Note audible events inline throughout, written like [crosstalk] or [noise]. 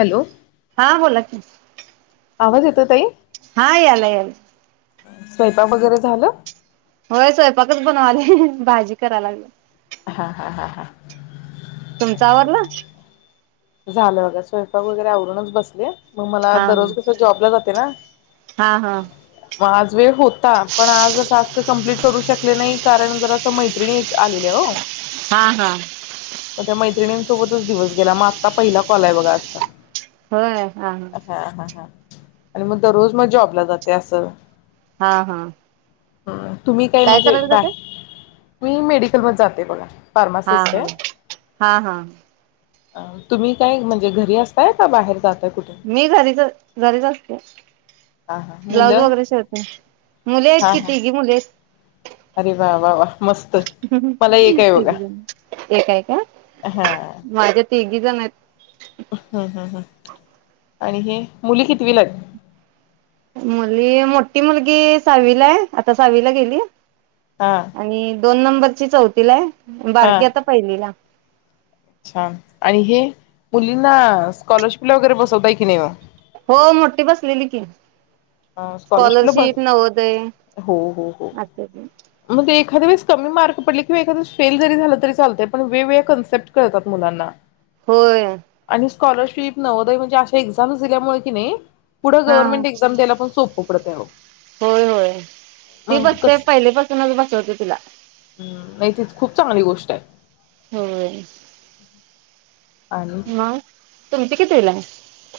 Hello हं बोला की आवाज येतोय ताई? हा यायला यायला. स्वयंपाक वगैरे झालं? होय स्वयंपाकच बनवालेय भाजी कराय लागलेय. हं हं हं हं तुमचं आवरल? झालं बघा स्वयंपाक वगैरे आवरूनच बसलेय. म् मला हा दररोज कसं जॉबला जाते ना हा हा मग आज वेळ होता पण आज टास्क कम्प्लीट करू शकले नाही कारण जर मैत्रिणी आलेल्या हो हा हा त्याैतिंसोबतच दिस गेला म आता पहिला कॉल आहे बघा आजचा होय हा हा ह हा हा आणि मग दररोज मग जॉबला जाते असं हा हा हा तुम्ही काय म्हणजे करायला बाय जाते मी मेडिकल मध्ये जाते बघा हा फार्मासिस्ट हा हा हा अ तुम्ही काय म्हणजे घरी असताय का बाहेर जात मी घरीच घरीच असते हा हा ब्लाऊज मुलं वगैरे शिरते मुले आहेत हा हा किती गी मुले आहेत अरे वा वा वा मस्त मला एक आहे बघा तघजण एक काय का माझ्या तिघी जण आहेत हम्म हम् हम् आणि हे मुली कितवी लागली मुली मोठी मुलगी सावीला आहे आता सावीला गेली हा आणि दोन नंबरची चौथीला आहे बारकीे आता पहिलीला अच्छा आणि हे मुलींना स्कॉलरशिपला वगैरे बसवताय की नाही हो मोठी बसलेली की मग स्कॉलरशिपला बस स्कॉलरशिप नव देय अच्छा एखाद्याेळेस कमी मार्क पडले किंवा एखद्याेळे फे जरी झालं त चालय पण वेगळे कन्सेप्टळतात मुलांना होय आणि स्कॉलरशिप नव्हदय म्हणजे अशा एक्झाम दिल्यामुळे कि नाही पुढे हा हा गवर्मंटक्झाम्याला होय होय ती मग बसते कसं पहिले पाासूनच बसवते तिला नाही तीच खूप चांगली गोष्ट आहे होम आणि तुमची किव्हीला आहे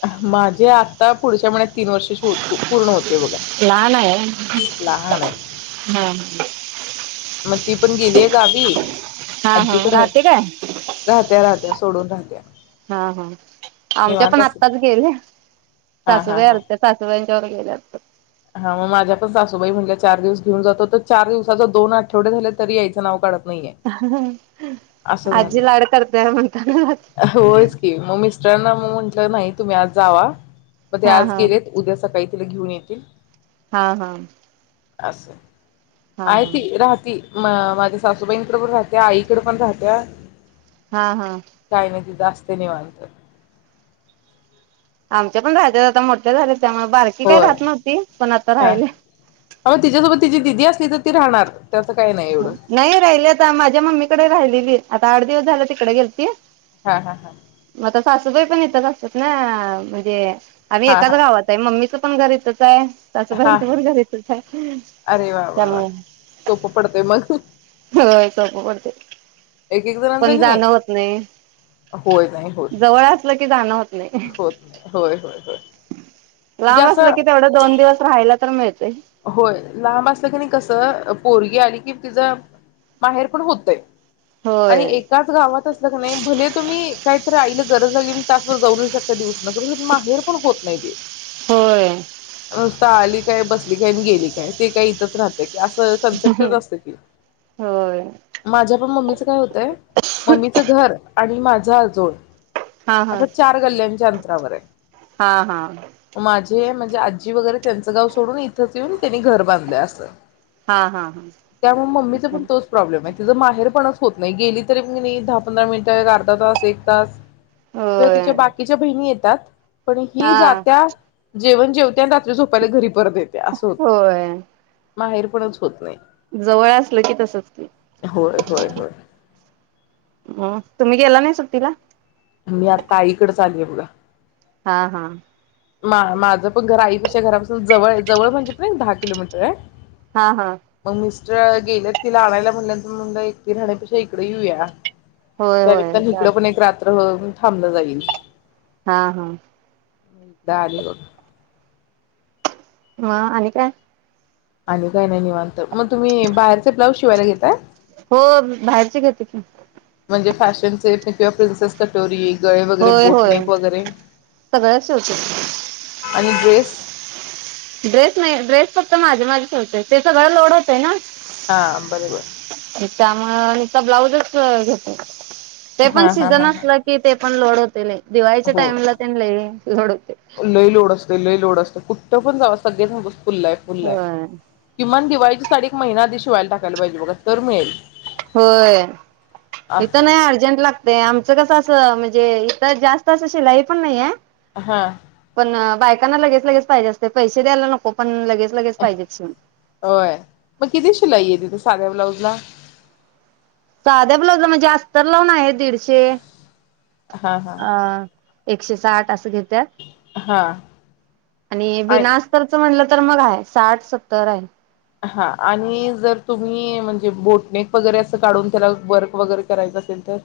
माझे आता पुढच्या म्ह तीन वर्षाची हो पूर्ण होते बघा लहान आहे. लहान आहे हा मग ती पण गेलीय गावीी हा हा आजी कड राहते काय राहत्या राहत्या सोडून राहत्या! हा हा आमच्या निवांत पण असते आत्ताच ती गेल्या! हा हा सासूबाई हा आलत्या सासूबाई त्यावर गेल्या असत्यात हा म माझ्या पण सासूबाई म्हणल्या चार दिवस घेऊन जातो तर चार दिवसाच दोन आठवडे झाले तरी यायचं नाव काढत आत्ताच अस झालय आजी लाड करत्या म्हणताना होयच की मग मिस्टरांना म म्हंटलं नाही तुम्ही आज जावा मग ते हा आज हा गेलेत! उद्या सकाळी तिला घेऊन येतील हा हा असय हा हा आहे ती राहती! म माझ्या सासूबाईंकडे पण राहत्या आईकडे पण राहत्या हा हा काही नाही तिथं असत! ते निवांत आमच्या पण राज्यात आता मोठ्या झाल्यात त्यामुळे बारकी काय होय राहत नव्हती! पण आता हा राहिली! तिथ ती राहणार! त्याचं काही नाही एवढं नाही राहिले आता माझ्या मम्मीकडे राहिलेलीये आता आठ दिवस झाल तिकडे गेलती! हा हा हा मग आता सासूबाई पण इथंच असतात ना! म्हणजे आम्ही हा एकाच हा गावात आहे! मम्मी पण घरीचच आहे! हा हा सासूबाईच बरं झालय येतच अरे वा वा वा त्यामुळे सोपं [inaudible] हो सोप पडतय! एक एक जणांच पण की नाही जाणं होत नाही! होय नाही होत जवळ असलं की जाणं होत नाही होत नाही होय होय होय म्हणजे लांब असलं असं कि तेवढं दोन दिवस राहायला तर मिळत होय लांब असलं की नाही कसं पोरगी आली कि तिचं माहेर पण होतंय! होय आणि एकाच गावात असल क नाही! भले तुम्ही काहीतरी आईला गरज आली तास शकते दिवसा नगर माहेर पण होत नाही ते! होय नुसत आली काय बस गेली काय ते काय इथच राहते असं कन्सेप्टच असत की, होय माझ्या पण मम्मीच काय होतय, मम्मीचं घर आणि माझं आजोळ हा हा आता चार गल्ल्यांच्या अंतरावर आहे. हा हा माझ्या जे म्हणजे, आजी वगैरे त्यांचं गाव सोडून इथं इथंचं येऊन त्यांनी घर बांधलयं. असं हा हा हा त्यामुळे मम्मीचा पण तोच प्रॉब्लेम आहे. तिचं माहेरपणच होत नाही. गेली तरी म दहा पंधरा मिनिटं अर्धा तास एक तास किंवा होय तिच्या बाकीच्या बहिणी येत तात. पण ही हा जातीया. जेवण जेवत्यात. रात्री झोपायला घरी परतत येत होय माहेरपणच होत नाही. जवळ असल की तसच ते होय होय होय. हम् तुम्ही गेला नाही सु्टला मी आता आईकडेचं आलीया बघा. हा हा मा माझं पण घर आईपक्षा घरापासून जवळ आहे. जवळ म्हणजे पण एक दहा किलोमीटर आहे. हा हा आज गेल्यात तिला आणायला, म्हटल्यानंतर म्हणलं एकटी राहण्यापेक्षा इकडे येऊया. होय होय त्यानिमित्ताने इकडं पण चालेल एक रात्र हो थाबलं लगीनं हा हा [inaudible] ह आणि काय आणि काय नाही, निवांत मग तुम्ही बाहिरचे ब्लाऊज शिवायला घेताय. हो बाहेरची घेते की, म्हणजे फॅशनचे किंवा प्रिन्सेस कटोरी, गळे वगैरे होय होय बोटनेक वगैरे सगळचं शिवतोय. आणि ड्रेस ड्रेस नाही ड्रेस फक्त माझे माझे शिवतोय. ते सगळं लोड होतय ना, हा बरोबर त्यामुळं नुसता ब्लाऊजच घेतो. ते पण हा हा सिझन हा हा असलं की ते ते पण लोड होतय लय. दिवाळीच्या हो टाइमला तेन लय लोड होतय. लय लोड असतोय लय लोड असत. कुठं पण जाव सगळे सांग फुल्ल हाय, फुल्ल हाय, होय किमान दिवाळीत साडी एक महिना आधी शिवायला टाकायला पाहिजे बघा, तर मिळेल. होय, इथं असं नाय, अर्जंट लागतंया. तर कसं असं म्हणजे, इथं जास्त असं शिलाई पण नाही हाय. हां हं बायकांना लगेच लगेच द्यायला पाहिजे असतं. पैसे द्यायला नको, पण लगेच लगेच पाहिजेत शिवून होय, मग किती शिलाई आहे, तिथे साध्या ब्लाऊजला. साधे ब्लाऊज म्हणजे अस्तर लावून आहेत. दिडशे, हा हा अं एकशे साठ असं घेत त्यात हा आणि बिनाअस्तरचं म्हणलं तर मग हाय, साठ सत्तर हाय. हां आणि जर तुम्ही म्हणजे बोट नेक वगैरे असं काढून त्याला वर्क वगैरे करायचं असेल तर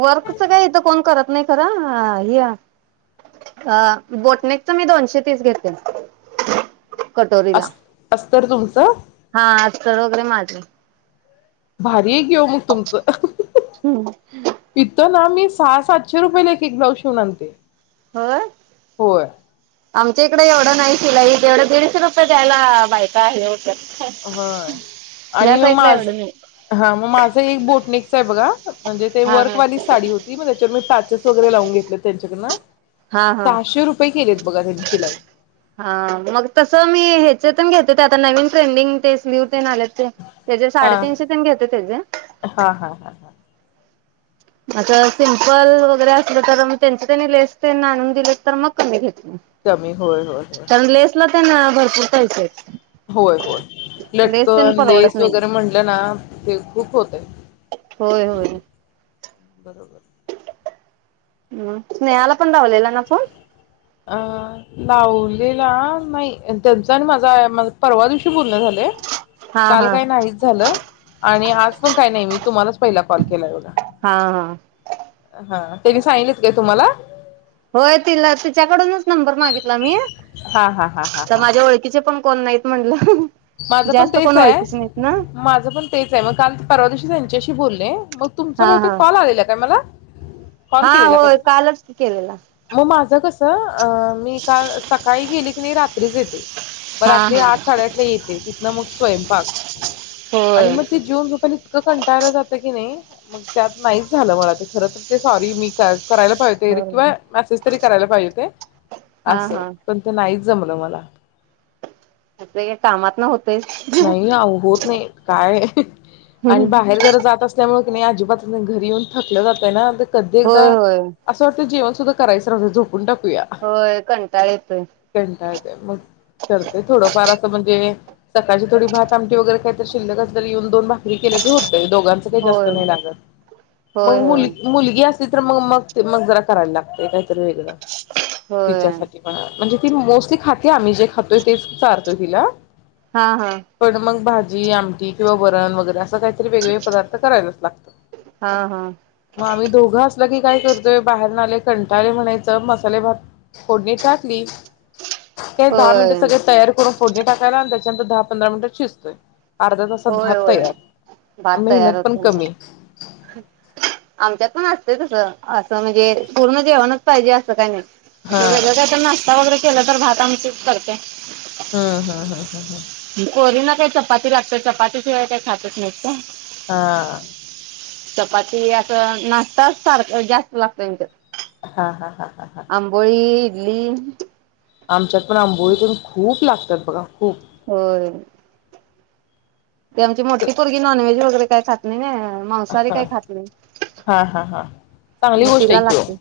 वर्कचं काय इथं कोण करत नाही खरं, ह्या अं बोटनेकचं मी दोनशे तीस घेते. कटोरीला, अस अस्तर तुमचं हां आज [inaudible] माझी. भारी हाय की घेऊ मग तुमचं, इथ ना मी सहा सातशे रुपयाला एक एक ब्लाउज शिवून आणते. होय, होय आमच्या इथे इकडे एवढं नाही शिलाई तेवढं दीडशे रुपये द्यायला बायका हे होत व्हय आणि ह्यो साईडला माझं, एवढं नाही. हां मग माझं एक बोटनी ते बघा म्हणजे ते हा हा. वर्कवाली साडी होती, मग त्याच्यामुळे सात तसं वगैरे लावून घेतलं त्यांच्याकडंन हां हां, शिलाई हां मग तसं मी ह्याचेतून घेत ते आता नवीन ट्रेंडिंग तेच न्यू ते नाल्याचे, त्याचे हा साडेतीनशे त्याने घेतले त्याचे हा हा हा हा असं सिम्पल वगैरे असलं तर मग, त्यांचं त्यांनी लेस त्यांनी आणून दिले तर मग कमी घेत कमी होय होय होय भरटरतायस होय होय लटकन परवडत लेस नाही. वगैरे म्हटलं ना ते खूप होतय होय होय. बरोबर हम् स्नेहाला पण लावलेला ना फोन अ लावलेला नाही त्यांचा आणि माझा परवा दिवशी पूर्ण झाले हा काल हा. काही नाही झालं आणि आज पण काय नाही मी तुम्हालाच पहिला कॉल केलाय बगा. हा हा. हा त्यांनी सांगितले - - तुम्हाला होय तिला तिच्याकडूनच नंबर मागितला मी. हा हा हा हा तर हा ह माझ्या ओळखीचे पण कोण नाहीत म्हणलं. माझं पण जास्त तेच कोण आहे ओळखीच नाहीत ना माझं पण तेच आहे मग काल परवा दिशीच - - हेच्याशी बोलले. मग तुमचा हा बहुते हा कॉल आलेला काय मला? कॉल हा केलेला का होय तुम्ही कालच की केलेला. मग [unintelligible] अ मी का सकाळी गेली की नाही रात्रीच येते. ते म हा रात्री हा आठ साडेआठ - - तिथनं मग स्वयंपाक आणि होय मग ते जेवन झोपायला इतकं कंटायला जातं की नाही. मग त्यात नाहीच झालं मला ते खर तर ते सॉरी मी काल - - करायला पाहिजे ते किंवा मेसेज तरी करायला पाहिजे होते. हा अस हा पण ते नाहीच. जमलं मला. असं हेकामात न होत - - नाही होत नाही काय आणि बाहेर जरा जात असल्यामुळे - - नाही अजिबातून घरी येऊन थकलं जातंय ना. कधी होय एकया होय असं वाटतं जीव करायच राहूदे झोपून टा - - कुया होय कंटाळ येतोय कंटाळते मग करते थोडफार अस [unintelligible] सकाळची थोडी भात आमटी वगैरेही तर शिलक असला की येऊन दोन भाकरी केल्या की होत. दोघांच काय जास्त होय. नाही लागत. म होय होय मुल मुलगी असते चित्र मग मग ते मग जरा करायला लागते का वेगळ होय तिच्यासाठी पणा म्हणजे ती मोस्टली खाते आम्ही जे खातोय तेच चारतोय तिला. हा हा पण मग भाज - - जी, आमटी किंवा वरण वगैरे अस - - वेग प् करा लागतग हा हा आम्ही दोघ की काय करतोय बाहेर नाले कंटाले म्हणायच मसाले भात फोडणी टाकली काही दहा मिनिटं होय. सगळे तयार करून फोडणी टाकायलांत दहा पंधरा मिनटात शिजतोय तासात होय भात होय तयार भात मेहनत तयार पण होते कमी आमच्यातून तस असं म्हणजे पूर्ण जेवणच पाहिजे असं का नाही आप हा जर काय त्यांना असता वगैरे केलं तर भात आम चूज करते हम्म हम हम हम हम कोरीना काही चपाती लागते चपातीशिवाय काही खातच नाहीत हा चपाती असं नाश्ताच सारखं जास्त लागतं त्यांच्या हा हा हा हा आंबोळी दिली आमच्यात पण आंबोळीतून खूप लागत तर बघा खूप हो ते आमची मोठी मुलगी नॉनवे्ज वगे काय खात नाही मांसाहारी ह काही खात नाही. हा हा हा चांगली मग गोष्ट तिला ऐक लागते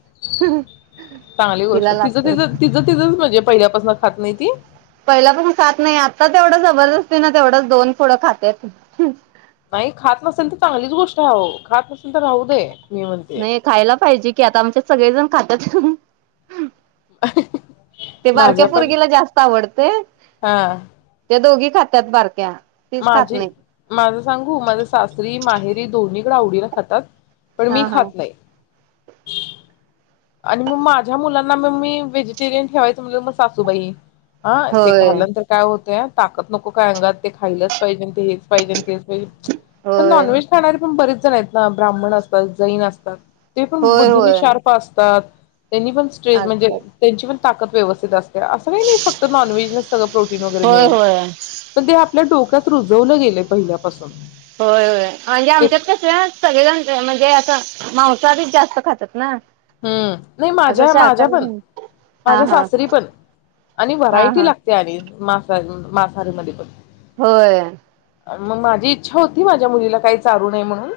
चांगली गोष्ट तिला आहे लागते. ति तिचं ति म्हणजे पहिल्यापासून हात नाहीती पहिला पण खात नाही आता तेवढं जबरदस्ती ना तेवढंच दोन फुडं खातेत नाही खात नसेल तर चांगलीच गोष्ट आहे हो खात नसे नाही खायला पाहिजे कि आता आमच्या सगळेजण खात तथ ते बारक्या माझ्या पण फुर्गीला जास्त आवडते हा त्या दोघी खट्यात बरक्या माझे माझं सांगू माझ शास्री माहेरी दोन्हीकडे आवडीला खातात पण मी हा हा खात नाहीय आणि मग माझ्या मुलांना मग मी व्हेजिटेरियन ठेवायचं म्हणजे मग सासूबाई ह ते होय कालंनंतर काय होतय ताकत नको काय अंगात ते खायलाच पाहिजे ते हेच पाहिजे तेच पण होय नॉनव्हेज खाणार पण बरेच [unintelligible] ना ब्राह्मण असतात जैन असतात. ते पण होय बुद्धीनी होय शार्प अस् तात. त्यांनी पण स्ट्रेंथ म्हणजे असतात त्यांची पण ताकद व्यवस्थित अस् असं काही नाही फक्त नॉनव्हेजणेच सगळं प्रोटीन वगैरे होय मिळेल. होय पण ते आपल्या डोक्यात रुजवलं गेलय पहिल्यापासून होय होय म्हंजे ते आमच्यात कस सगळेजण म्हणजे असं मांसाहारीच जास्त खात्यात ना हुं नाई असं माझ्या माझ्या शाकाहारी पण नाही हा माझ्या हा सासरी पण आणि हा व्हरायटी हा लागते आणि मा्ं मासाहारीमध्ये पण होय. मंग माझी इच्छा होती. माझ्या मुलीला काय चारू नये म्हणून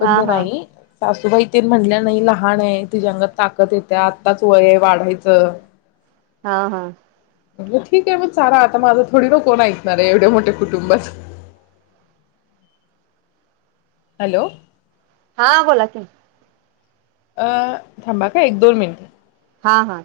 पण हा तो हा नाही सासूबाई तेन म्हणल्या नाही लहानये. तिच्या अंगात ताकत येतीया आत्ताच वय वाढायचं हा हा म्हणलं ठीक आहे म चारा आता माझं थोडी न कोण ऐकणारये एवढ्या मोठ्या कुटुंबात हॅलो हा बोला की, अं थांबा हा काय एक दोन मिनिटं हां हां